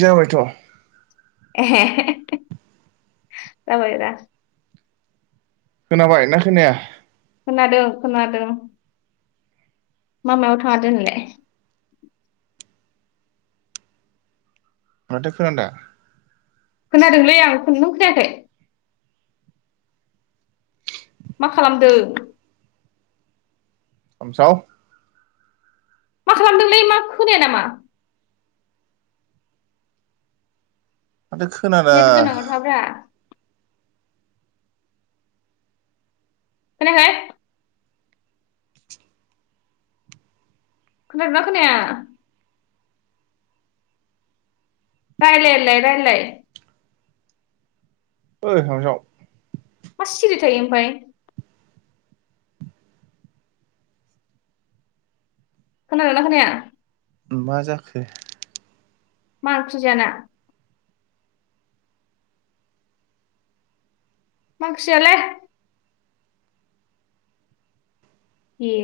जाबायथ' जाबायदा खोनाबाय ना खोनाया खोनादों खोनादों मामायाव थाङा दिनैलाय माथो खोनादा खोनादोंलै आं नों खोनायाखै मा खालामदों खामसाव मा खालामदोंलै मा खोनाया नामा माथो खोनादा नेट गोनाङाव थाब्रा खोनायाखै खोनादोंना खोनाया रायलायलाय रायलाय ओय खामसाव मा सिरि थायो ओमफ्राय खोनादोंना खोनाया उम मा जाखो मा ओंख्रि जाना मा ओंख्रि जायालै ए